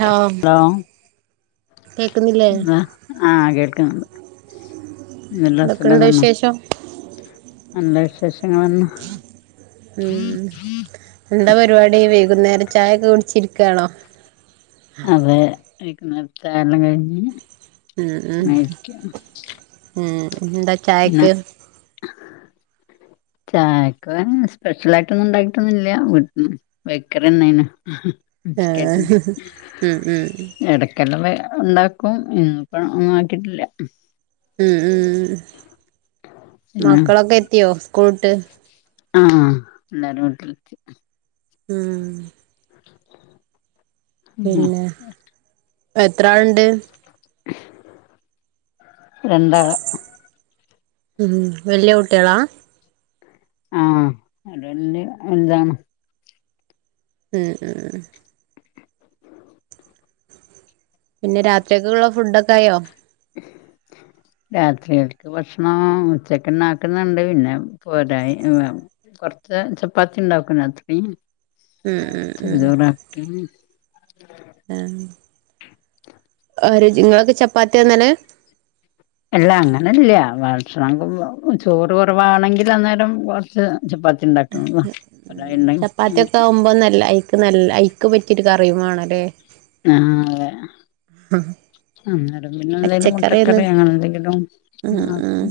Hello law കേക്കുന്നില്ലേ ആഹ് ആ കേൾക്ക്ണ്ട് നല്ലസുഖം എന്തൊക്കെയുണ്ട് തന്ന വിശേഷം അന്റെ വിശേഷങ്ങൾ എന്ന ഉം എന്താ പരിവാടി വൈകുന്നേര ചായൊക്കെ കുടിച്ചിരിക്കാണോ അതെ വൈകുന്നേരത്തെ ചാ എല്ലം കഴിഞ്ഞ് ഉം ഉം ങ്ങനെ ഇരിക്യാണ് ഉം എന്താ പിന്നെ ചായക്ക് ചായക്ക്ങ്ങനെ സ്പെഷ്യലായിട്ടൊന്നും ണ്ടാക്കിയിട്ടൊന്നൂല്യ വീട്ടല് ബേക്കറിയന്നെണ് ബിസ്ക്കറ്റ് ആഹ് ഉം ഉം എട ക്കടറെ ഉണ്ടാക്കും ഇന്ന്പ്പ ഒന്നും ആക്കിയിട്ടില്ല ഉം ഉം പിന്നെ മക്കളൊക്കെ എത്തിയോ സ്കൂള്ട്ട് ആഹ് എല്ലാരും വീട്ടിൽ എത്തി ഉം പിന്നെ എത്രള്ണ്ട് രണ്ടാള് ഉം വല്ല്യ കുട്ട്യോളാ ആഹ് അടഞ്ഞ് എന്താണ് ഉം ഉം പിന്നെ രാത്രിക്ക് ള്ള ഫുഡോക്കെ ആയോ രാത്രികക്ക് ഭക്ഷണം ഉച്ചക്ക ന്നാക് ന്ന് ണ്ട് പിന്നെ പോരായ് കൊറച്ച് ചപ്പാത്തി ണ്ടാക്കാണ രാത്രി ഉം ഉം പിന്നെ ഉം ചോറ് ആക്കി ആഹ് ആര് നിങ്ങളൊക്കെ ചപ്പാത്തി യാ ന്നല് അല്ല അങ്ങനെല്ല. ഭക്ഷണം ചോറ് കൊറവാണെങ്കിൽ അന്നേരം കുറച്ച് ചപ്പാത്തിണ്ടാക്കും. ചപ്പാത്തിക്കെ ആവുമ്പോ നല്ല ഐക്ക് നല്ല ഐക്ക് പറ്റി ഒര് കറിം വേണല്ലേ ആഹ് അതെ അന്നേരം പിന്നെ എന്തെങ്കിലും പച്ചക്കറിയൊന്നും മുട്ടക്കറി അങ്ങെന്തെങ്കിലും ഉം മാക്ക ഉം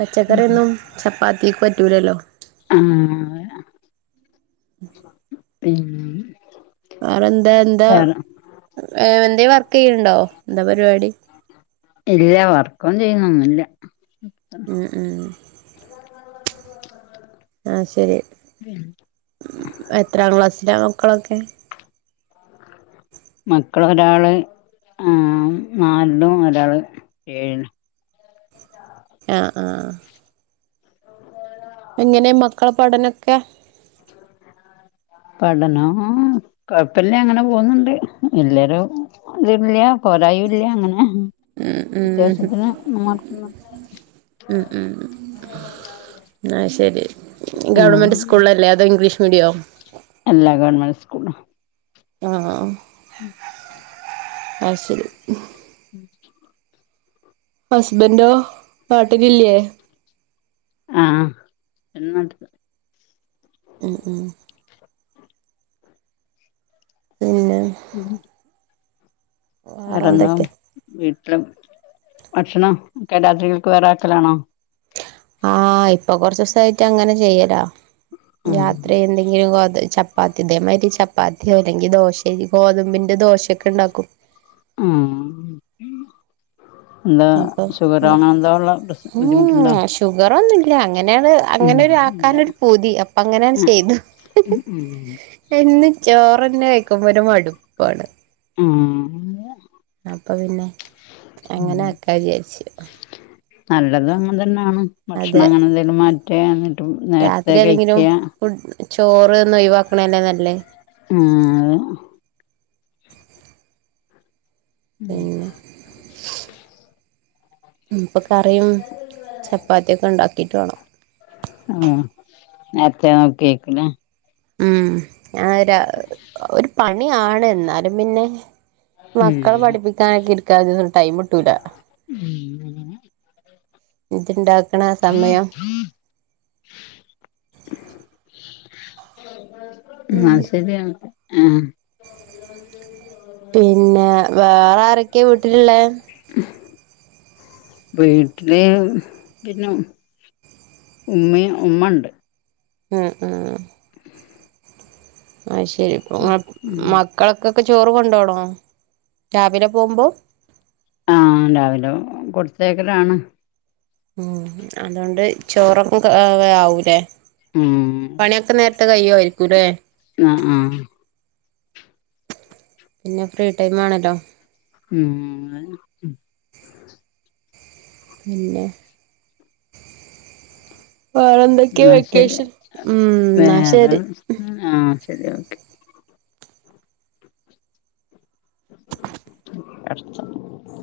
പച്ചക്കറിന്നും ചപ്പാത്തിക്ക് പറ്റൂലല്ലോ. ആഹ പിം വേറെ എന്താ എന്താ എന്താ വർക്ക്യ്യണ്ടോ എന്താ പരിപാടി ഇല്ല വർക്കും ചെയ്യുന്നൊന്നുല്ല ഉം ഉം ആയ്ശരി എത്രാം ക്ലാസ്സില മക്കളൊക്കെ [inaudible] മക്കളൊരാള് ആഹ് നാലിലും ഒരാള് ഏയിലും ആഹ് ആഹ് എങ്ങനെ മക്കള പഠനൊക്കെ പഠനം കൊഴപ്പില്ല അങ്ങനെ പോന്നുണ്ട് എല്ലരും അത്ല്ല പോരായു ഇല്ല അങ്ങനെ ഉം ഉം അത്യാവശ്യത്തിന് മാ.. ഉം ഉം ആഹ്ശരി ഉം ഗവൺമെന്റ് സ്കൂളിലല്ലേ അതോ ഇംഗ്ലീഷ് മീഡിയോ എല്ല ഗവർൺമെന്റ് സ്കൂള് ആഹ് ഉം ആഹ്ശരി [inaudible] ഹസ്ബൻന്റോ നാട്ടിലില്ലേ ആഹ് എന്ന ഉം ഉം പിന്നെ ഉം വെറെന്നും വേറെന്തൊക്കെ വീട്ടിലും ഭക്ഷണം ക്കെ രാത്രികക്ക് വേറെ ആക്കലാണോ ആഹ് ഇപ്പൊ കൊറച്ചിസയിട്ട് അങ്ങനെ ചെയ്യല ആഹ് രാത്രി എന്തെങ്കിലും.. അപ്പ ഇതെമാതിരി ചപ്പാത്തിയോ അല്ലെങ്കിൽ ദോശ ഗോതമ്പിന്റെ ദോശക്കെ ണ്ടാക്കും ഉം എന്താ ഇപ്പം ഷുഖർ അങ്ങ എന്താ ഉള്ള പ്രശ് ബുദ്ധിമുട്ടുണ്ടോ ഷുഗറൊന്നുംല്ല അങ്ങനെയാണ് ഉം അങ്ങനെരു ഇല്ല ആക്കാനൊരു പൂതി അപ്പൊ അങ്ങനെണ് ആഹ് ചെയ്തു ഉം എന്നും ചോറ്ന്നെ കഴക്കുമ്പോ ഒരു മടുപ്പാണ് ഉം അപ്പ പിന്നെ ഉം അങ്ങനെ ആക്കാന്ന് വിചാരിച്ചു നല്ലതും അങ്ങന് തന്നണ് ഭക്ഷണം അതെ അങ്ങനെ എന്തെങ്കിലും മാറ്റി എന്നിട്ടും നേർത്തെ രാത്രി ആണെങ്കിലും കഴിക്യാ. ചോറ് ഒന്ന് ഒഴിവാക്കണല്ലേ നല്ലേ [inaudible] പിന്നെ [inaudible] മ് ഇപ്പൊ കറിയും ചപ്പാത്തിയൊക്കെ ഇണ്ടാക്കിട്ട് വേണം. ആഹ് നേരത്തെ നോക്കി വെക്കുംല്ലേ ഉം ഞ ഒരാ ഒരു പണിയാണ് എന്നാലും പിന്നെ ഉം മക്കളെ പഠിപ്പിക്കാനായിട്ടിരിക്കാനൊന്നും ടൈം കിട്ടൂല ഇത്ണ്ടാക്കണ സമയം മ് അത് ശരിയാണ് ആഹ് പിന്നെ വേറാരൊക്കെയാ വീട്ടിലുള്ളേ? [inaudible] വീട്ടില് പിന്നെ ഉം ഉമ്മയും ഉമ്മ ഇണ്ട് ഉം ഉം ആ ശരി അപ്പോ മ ഉം മക്കളക്കക്കെ ചോറ് കൊണ്ടോണോ രാവിലെ പോമ്പോ ആഹ് രാവിലെ കൊടുത്തേക്കലാണ് ഉം അതൊണ്ട് ചോറോക്കും ക ആ ആവൂലേ ഉം പണിയൊക്കെ നേരത്തെ കയിയുവായിരിക്കുല്ലേ ന്ന ആഹ് പിന്നെ ഫ്രീ ടൈമാണല്ലോ ഉം ഉം പിന്നെ വേറെ എന്തൊക്കെയ എന്നാ ശരി വെക്കേഷൻ ഉം എന്നാ വേറെ ശരി ആഹ് ശരി ഓക്കെ [unintelligible]